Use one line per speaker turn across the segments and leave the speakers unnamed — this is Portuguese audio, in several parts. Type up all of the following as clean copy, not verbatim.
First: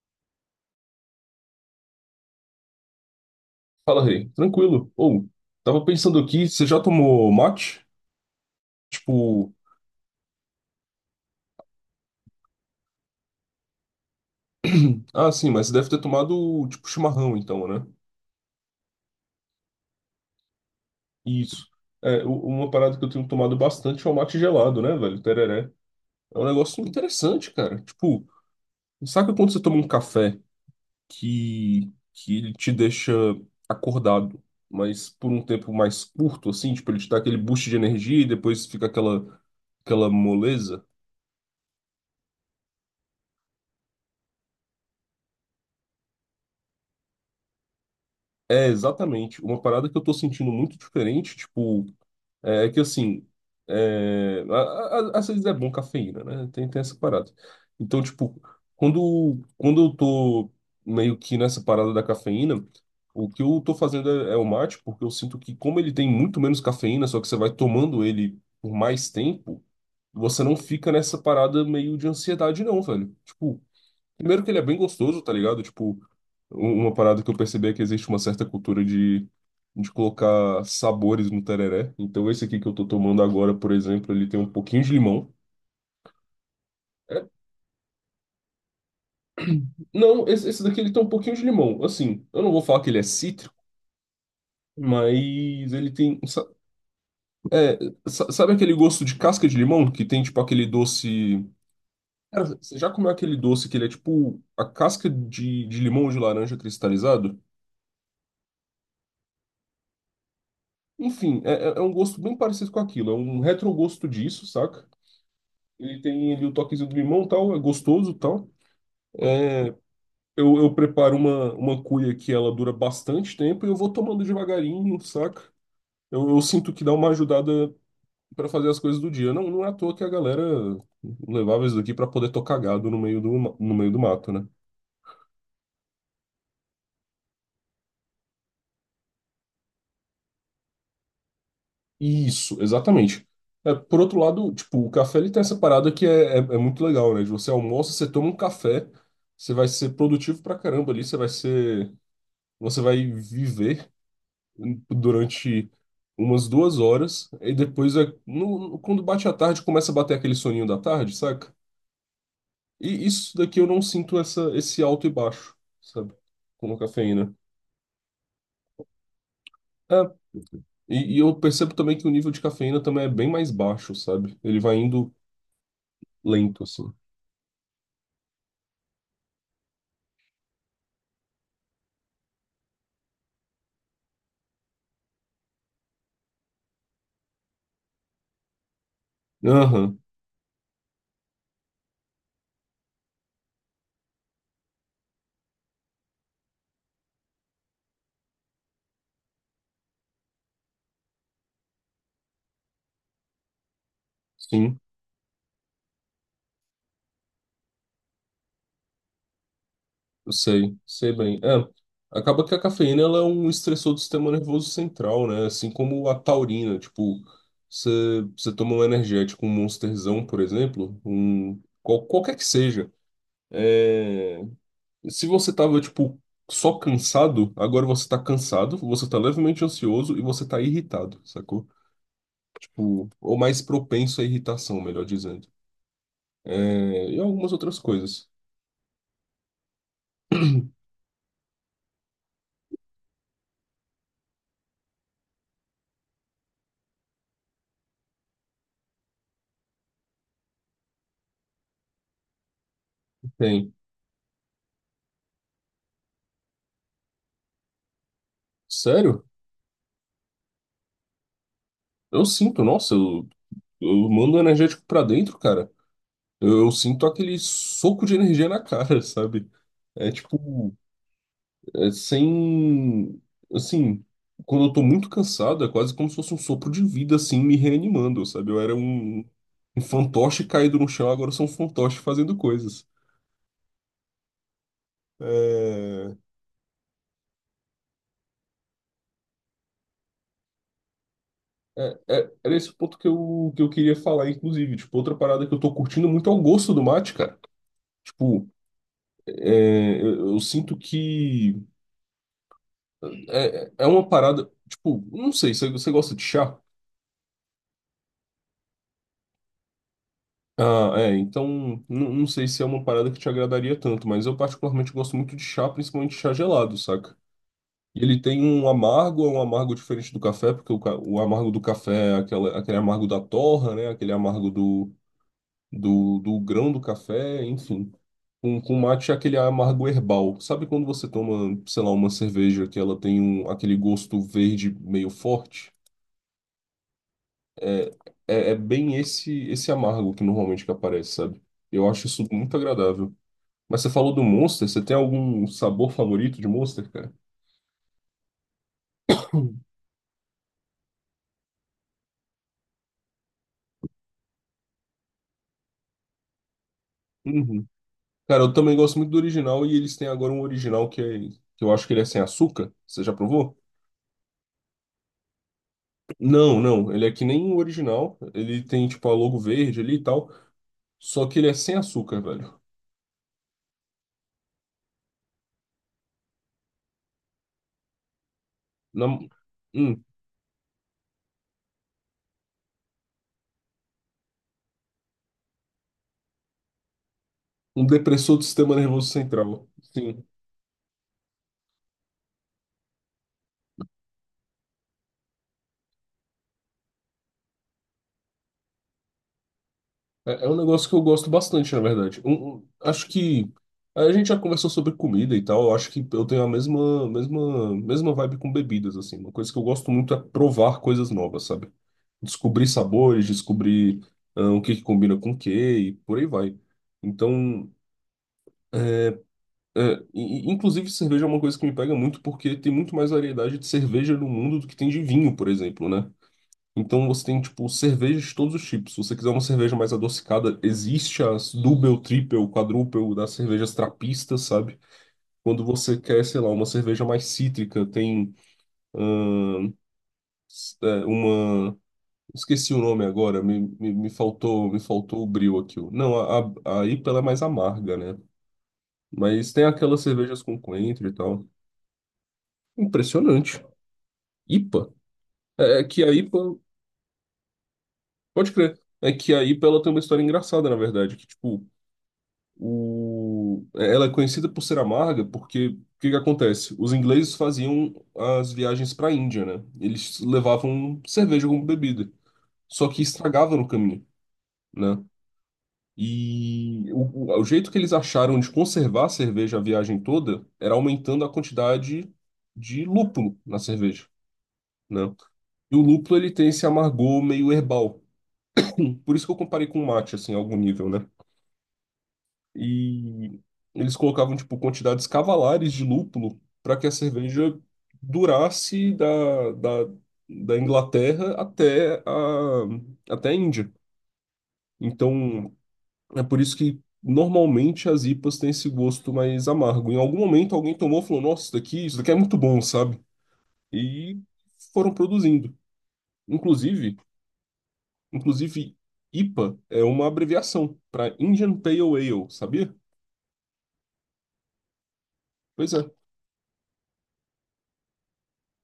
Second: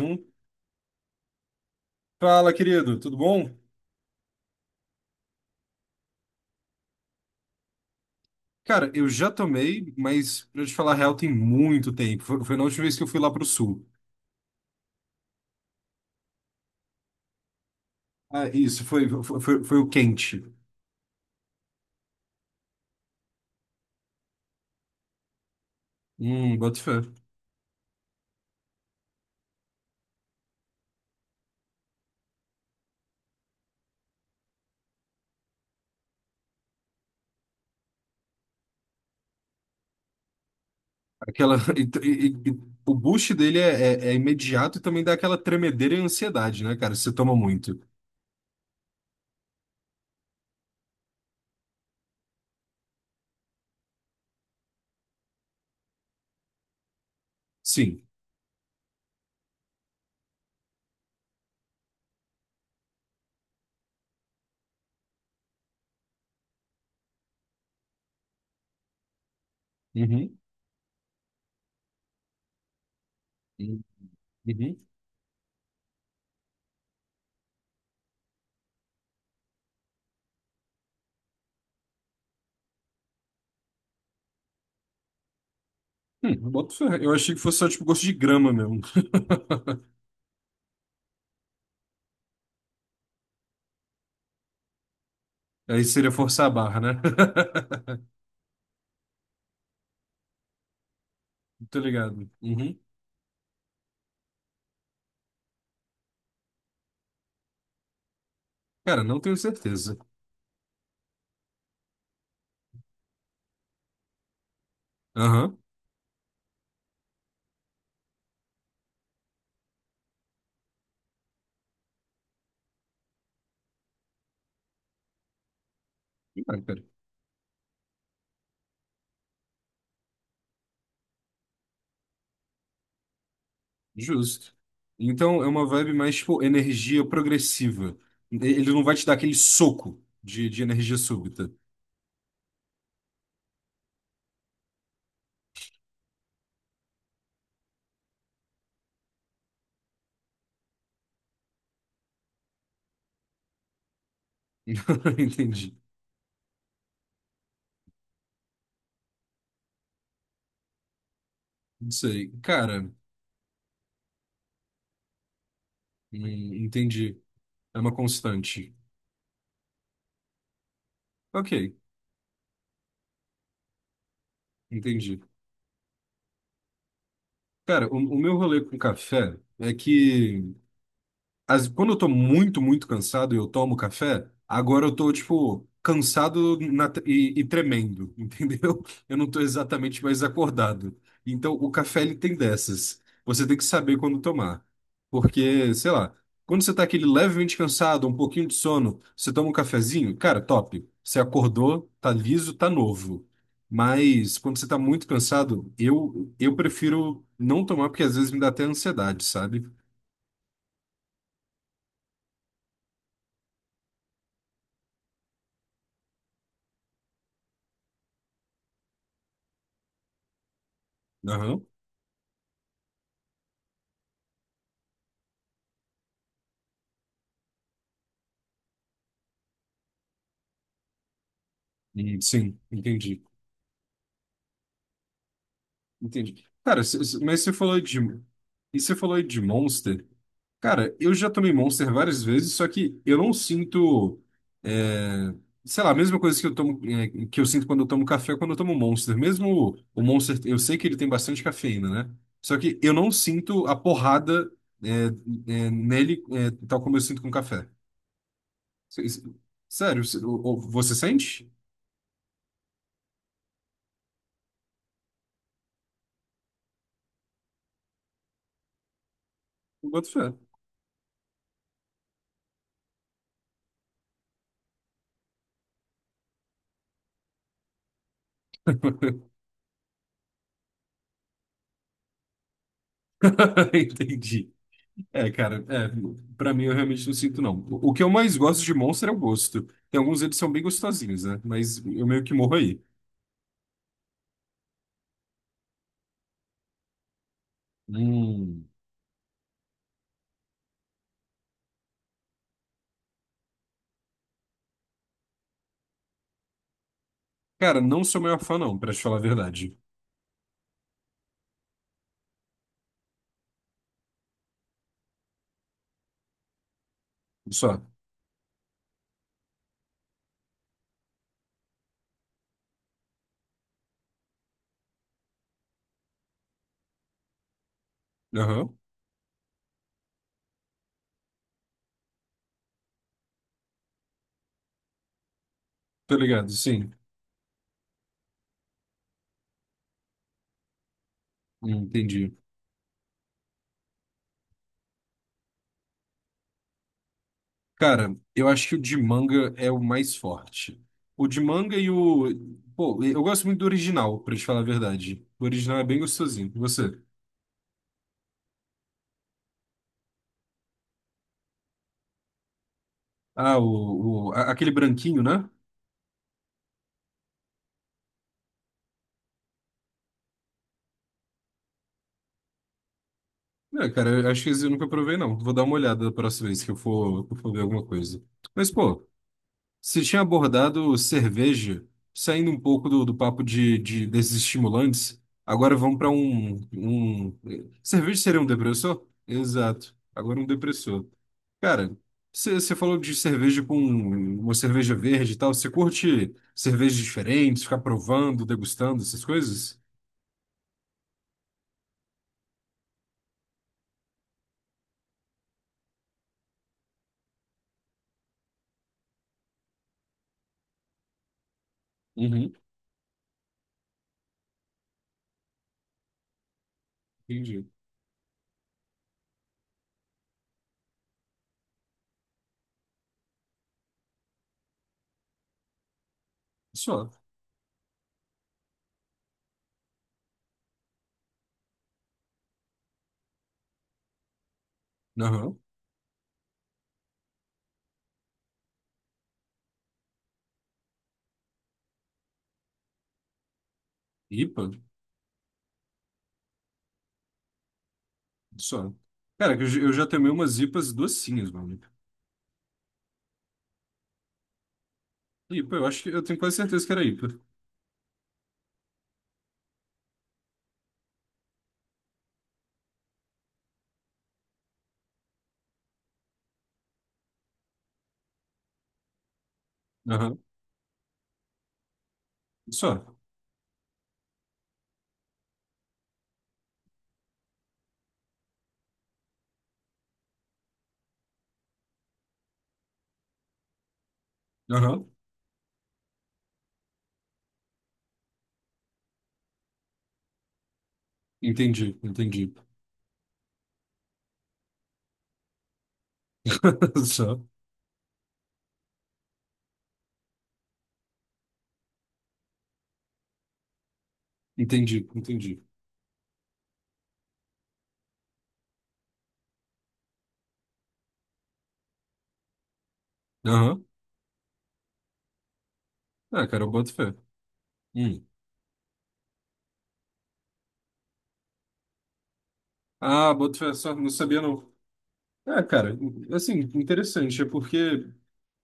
Um. Fala, querido, tudo bom?
Fala, Rei. Tranquilo. Ou, tava pensando aqui, você já tomou mate?
Cara, eu já
Tipo,
tomei, mas pra te falar a real, tem muito tempo. Foi na última vez que eu fui lá pro sul.
ah, sim, mas você deve ter tomado, tipo, chimarrão, então, né?
Ah, isso, foi o quente.
Isso. É, uma parada que eu tenho tomado bastante é o mate gelado, né, velho? Tereré. É um
Boto
negócio
fé.
interessante, cara. Tipo, saca quando você toma um café que ele te deixa acordado, mas por um tempo mais curto, assim? Tipo, ele te dá aquele boost de energia e depois fica aquela, aquela moleza?
Aquela, o boost dele é imediato e também dá aquela tremedeira e ansiedade, né, cara? Você toma muito.
É, exatamente. Uma parada que eu tô sentindo muito diferente, tipo, é que assim, às vezes é bom cafeína, né? Tem essa parada. Então,
Sim.
tipo, quando eu tô meio que nessa parada da cafeína, o que eu tô fazendo é, é o mate, porque eu sinto que como ele tem muito menos cafeína, só que você vai tomando ele por mais tempo,
Uhum.
você não fica nessa parada meio de ansiedade, não, velho. Tipo,
Uhum.
primeiro que ele é bem
Uhum.
gostoso, tá ligado? Tipo, uma parada que eu percebi é que existe uma certa cultura de colocar sabores no tereré. Então esse aqui que eu tô tomando agora, por exemplo, ele tem um pouquinho de limão.
Boto fé. Eu
É,
achei que fosse só, tipo, gosto de grama mesmo.
não, esse daqui ele tem um pouquinho de limão. Assim, eu não vou falar que ele é cítrico, mas
Aí
ele
seria
tem um
forçar a barra, né?
sabe aquele gosto de casca de limão? Que tem tipo aquele doce.
Tô ligado.
Cara, você
Uhum.
já comeu aquele doce que ele é tipo a casca de limão ou de laranja cristalizado?
Cara, não tenho certeza.
Enfim, é, é um gosto bem parecido com aquilo. É um retrogosto disso, saca?
Aham.
Ele tem ali o toquezinho do limão, tal, é gostoso, tal. Eu preparo uma cuia que ela dura bastante tempo e eu vou tomando devagarinho, saca? Eu
Ah,
sinto
cara,
que dá uma ajudada pra fazer as coisas do dia. Não, não é à toa que a galera levava isso daqui pra poder tocar gado no meio do, no meio do mato, né?
justo. Então é uma vibe mais, tipo, energia progressiva. Ele não vai te dar aquele soco de energia súbita.
Isso, exatamente. É, por outro lado, tipo, o café ele tem essa parada que é, é muito legal, né? De você almoça, você toma um café, você vai ser produtivo pra caramba ali, você vai ser, você vai viver um, durante
Entendi.
umas 2 horas, e depois, é, quando bate a tarde, começa a bater aquele soninho da tarde, saca?
Não sei. Cara,
E isso daqui eu não sinto essa, esse alto e baixo, sabe? Com a
entendi.
cafeína.
É uma constante.
É, e eu
Ok,
percebo também que o nível de cafeína também é bem mais baixo, sabe? Ele vai indo
entendi.
lento, assim.
Cara, o meu rolê com café é que. Quando eu tô muito cansado e eu tomo café, agora eu tô, tipo, e tremendo, entendeu? Eu não tô
Aham,
exatamente mais acordado. Então, o café, ele tem dessas. Você tem que saber quando tomar. Porque, sei lá, quando você tá aquele levemente cansado, um pouquinho de sono, você toma um cafezinho, cara, top. Você acordou, tá liso, tá novo. Mas quando você tá
sim.
muito cansado, eu prefiro não tomar, porque às vezes me dá até ansiedade, sabe?
Sei, sei bem. É, acaba que a cafeína ela é um estressor do sistema nervoso central, né? Assim como a taurina, tipo, você toma um energético, um Monsterzão, por exemplo, um
Aham.
qualquer que seja. É, se você tava, tipo, só cansado, agora você tá cansado, você tá levemente ansioso e você tá irritado, sacou?
Sim,
Tipo,
entendi.
ou mais propenso à irritação, melhor dizendo.
Entendi. Cara,
É, e
mas
algumas
você
outras
falou de.
coisas.
E você falou de Monster. Cara, eu já tomei Monster várias vezes, só que eu não sinto. É, sei lá, a mesma coisa que eu tomo, é, que eu sinto quando eu tomo café, ou quando eu tomo Monster. Mesmo o Monster, eu sei que ele tem bastante cafeína, né? Só que eu não sinto
Tem.
a porrada, é, é, nele, é, tal como eu sinto com café. Se-
Sério?
se- Sério, você sente?
Eu sinto, nossa, eu mando energético pra dentro, cara. Eu sinto aquele soco de energia na cara, sabe?
Eu boto
É
fé.
tipo, é sem. Assim, quando eu tô muito cansado, é quase como se fosse um sopro de vida, assim, me reanimando, sabe? Eu era um, um fantoche caído no chão, agora eu sou um fantoche fazendo coisas.
Entendi. É, cara, é,
É,
pra mim eu realmente não sinto, não. O que eu mais gosto de Monster é o gosto. Tem alguns eles são bem gostosinhos, né? Mas eu meio que morro
era esse o
aí.
ponto que eu queria falar, inclusive. Tipo, outra parada que eu tô curtindo muito é o gosto do mate, cara. Tipo,
Hum.
é, eu sinto que é, é uma parada, tipo, não sei, você gosta de chá?
Cara, não sou maior fã, não, pra te falar a verdade.
Ah, é, então não, não sei se é uma parada que te agradaria tanto, mas eu particularmente gosto muito de chá, principalmente chá gelado, saca?
Só.
E ele tem um amargo, é um amargo diferente do café, porque o, o amargo do café é aquela, aquele amargo da torra, né? Aquele amargo do, do grão do café, enfim. Com
Aham.
mate é aquele amargo herbal. Sabe quando você toma, sei lá, uma cerveja que ela tem um, aquele gosto verde meio forte?
Tô ligado, sim.
É, é, é bem esse amargo que normalmente que aparece, sabe? Eu acho isso
Entendi.
muito agradável. Mas você falou do Monster, você tem algum sabor favorito de Monster, cara?
Cara, eu acho que o de manga é o mais forte. O de manga e o. Pô, eu gosto muito do original, pra te falar a verdade. O original é bem gostosinho. E você?
Uhum. Cara, eu também gosto muito do original e eles têm agora um original que, é, que eu acho que ele é sem açúcar. Você já provou?
Ah, aquele branquinho, né?
Não, não, ele é que nem o original. Ele tem tipo a logo verde ali e tal, só que ele é sem açúcar, velho.
É, cara, eu acho que esse eu nunca provei, não. Vou dar uma olhada da próxima vez que eu for ver alguma coisa. Mas, pô,
Na-
você
hum,
tinha abordado cerveja, saindo um pouco do, do papo desses estimulantes, agora vamos para um, um.
um
Cerveja
depressor
seria
do
um
sistema
depressor?
nervoso central.
Exato.
Sim.
Agora um depressor. Cara, você falou de cerveja com uma cerveja verde e tal. Você curte cervejas diferentes, ficar provando, degustando essas coisas?
É, é um negócio que eu gosto bastante, na verdade. Acho que a gente já conversou sobre comida e tal. Eu acho que eu tenho a mesma vibe com bebidas, assim. Uma coisa que eu gosto muito é provar coisas novas, sabe?
Uhum,
Descobrir sabores, descobrir ah, o que que combina com o que e por aí vai.
entendi.
Então, é, e, inclusive cerveja é uma coisa que me pega muito porque tem muito mais variedade de cerveja no mundo do que tem de vinho, por exemplo, né? Então
Só.
você tem, tipo, cervejas de todos os tipos. Se você quiser uma cerveja mais adocicada, existe as double, triple, quadruple das cervejas trapistas, sabe?
Aham.
Quando você quer, sei lá, uma cerveja mais cítrica, tem ahn, uma. Esqueci o nome agora, me
IPA?
faltou, me faltou o brio aqui. Não, a IPA ela é mais amarga, né?
Só.
Mas
Cara,
tem
eu
aquelas
já tomei
cervejas
umas
com
IPAs
coentro e tal.
docinhas, mano.
Impressionante. IPA.
IPA,
É, é
eu acho
que
que
a
eu tenho
IPA.
quase certeza que era IPA.
Pode crer. É que a IPA ela tem uma história engraçada, na verdade, que tipo. O... Ela é conhecida por ser amarga porque o que que acontece? Os ingleses faziam as viagens para a Índia, né? Eles
Aham.
levavam cerveja como bebida, só que
Só.
estragava no caminho, né? E o, o jeito que eles acharam de conservar a cerveja a viagem toda era aumentando a quantidade de lúpulo na cerveja, né?
Aham.
E o lúpulo ele tem esse amargor meio herbal. Por isso que eu comparei com o mate, assim, a algum nível, né?
Entendi, entendi.
E eles colocavam, tipo, quantidades cavalares de lúpulo para que a
Só.
cerveja durasse da, da, da Inglaterra até a, até a Índia.
Entendi,
Então,
entendi.
é por isso que normalmente as IPAs têm esse gosto mais amargo. Em algum momento alguém tomou e falou, nossa, isso daqui é muito bom, sabe?
Aham.
E foram produzindo.
Ah, cara, eu boto
Inclusive,
fé. Hum.
inclusive, IPA é uma abreviação para Indian Pale Ale, sabia?
Ah, boto fé, só não sabia não. É,
Pois é.
cara, assim, interessante, é porque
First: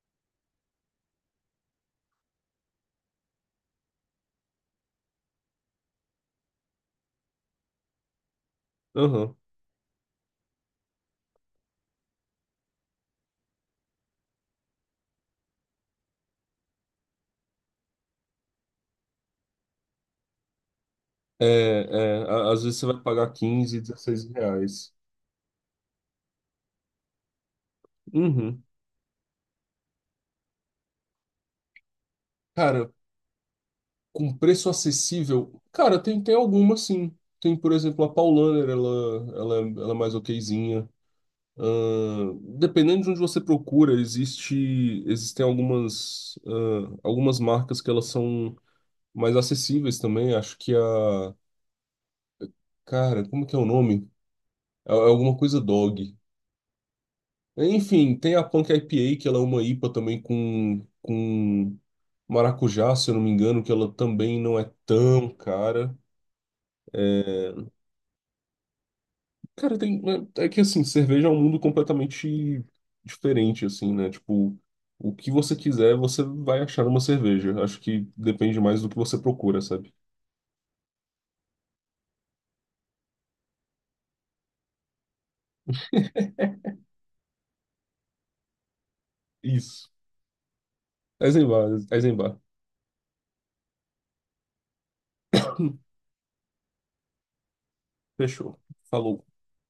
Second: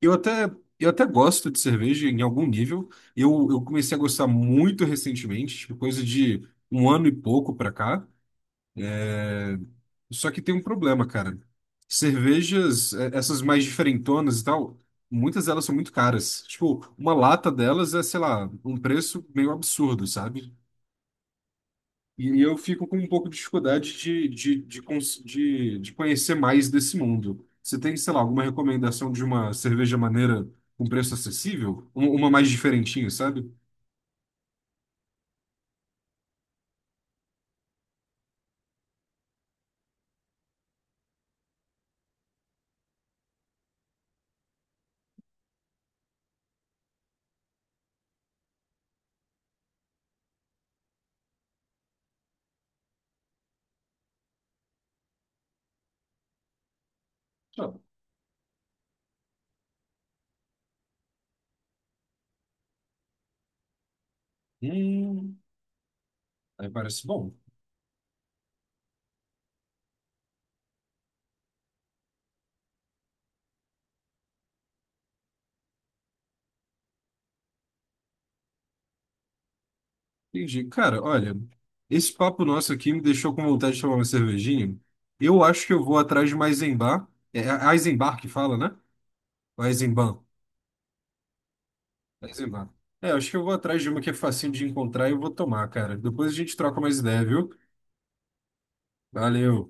eu até, eu até gosto de cerveja em algum nível. Eu comecei a gostar muito recentemente, tipo, coisa de um ano e pouco pra cá.
Aham.
É, só que tem um problema, cara. Cervejas, essas mais diferentonas e tal, muitas delas são muito caras. Tipo, uma lata delas é, sei lá, um preço meio absurdo, sabe?
É, é,
E eu
às vezes
fico
você
com
vai
um pouco
pagar
de
15,
dificuldade
16 reais.
de conhecer mais desse mundo. Você tem, sei lá, alguma
Uhum.
recomendação de uma cerveja maneira com preço acessível? Uma mais
Cara,
diferentinha, sabe?
com preço acessível, cara, tem, tem alguma sim. Tem, por exemplo, a Paulaner, ela, ela é mais okzinha. Dependendo de onde você procura, existe, existem algumas, algumas marcas que elas são mais acessíveis também. Acho que a. Cara, como que é o nome? É é alguma coisa dog.
Ah,
Enfim, tem a Punk IPA, que ela é uma IPA também com maracujá, se eu não me engano, que ela também não é tão
hum,
cara.
aí parece bom.
Cara, tem, é é que assim, cerveja é um mundo completamente diferente, assim, né? Tipo, o que você quiser, você vai achar uma cerveja. Acho que depende mais do que você procura, sabe?
Entendi. Cara, olha, esse papo nosso aqui me deixou com vontade de tomar uma cervejinha. Eu acho que eu vou atrás de uma Eisenbahn. É é a Eisenbahn que fala, né? Ou é
Isso.
Eisenbahn.
Eisenbar,
É
Eisenbar.
Eisenbahn. É, acho que eu vou atrás de uma que é facinho de encontrar e eu vou tomar, cara. Depois a gente troca mais ideia, viu?
Fechou. Falou.
Valeu.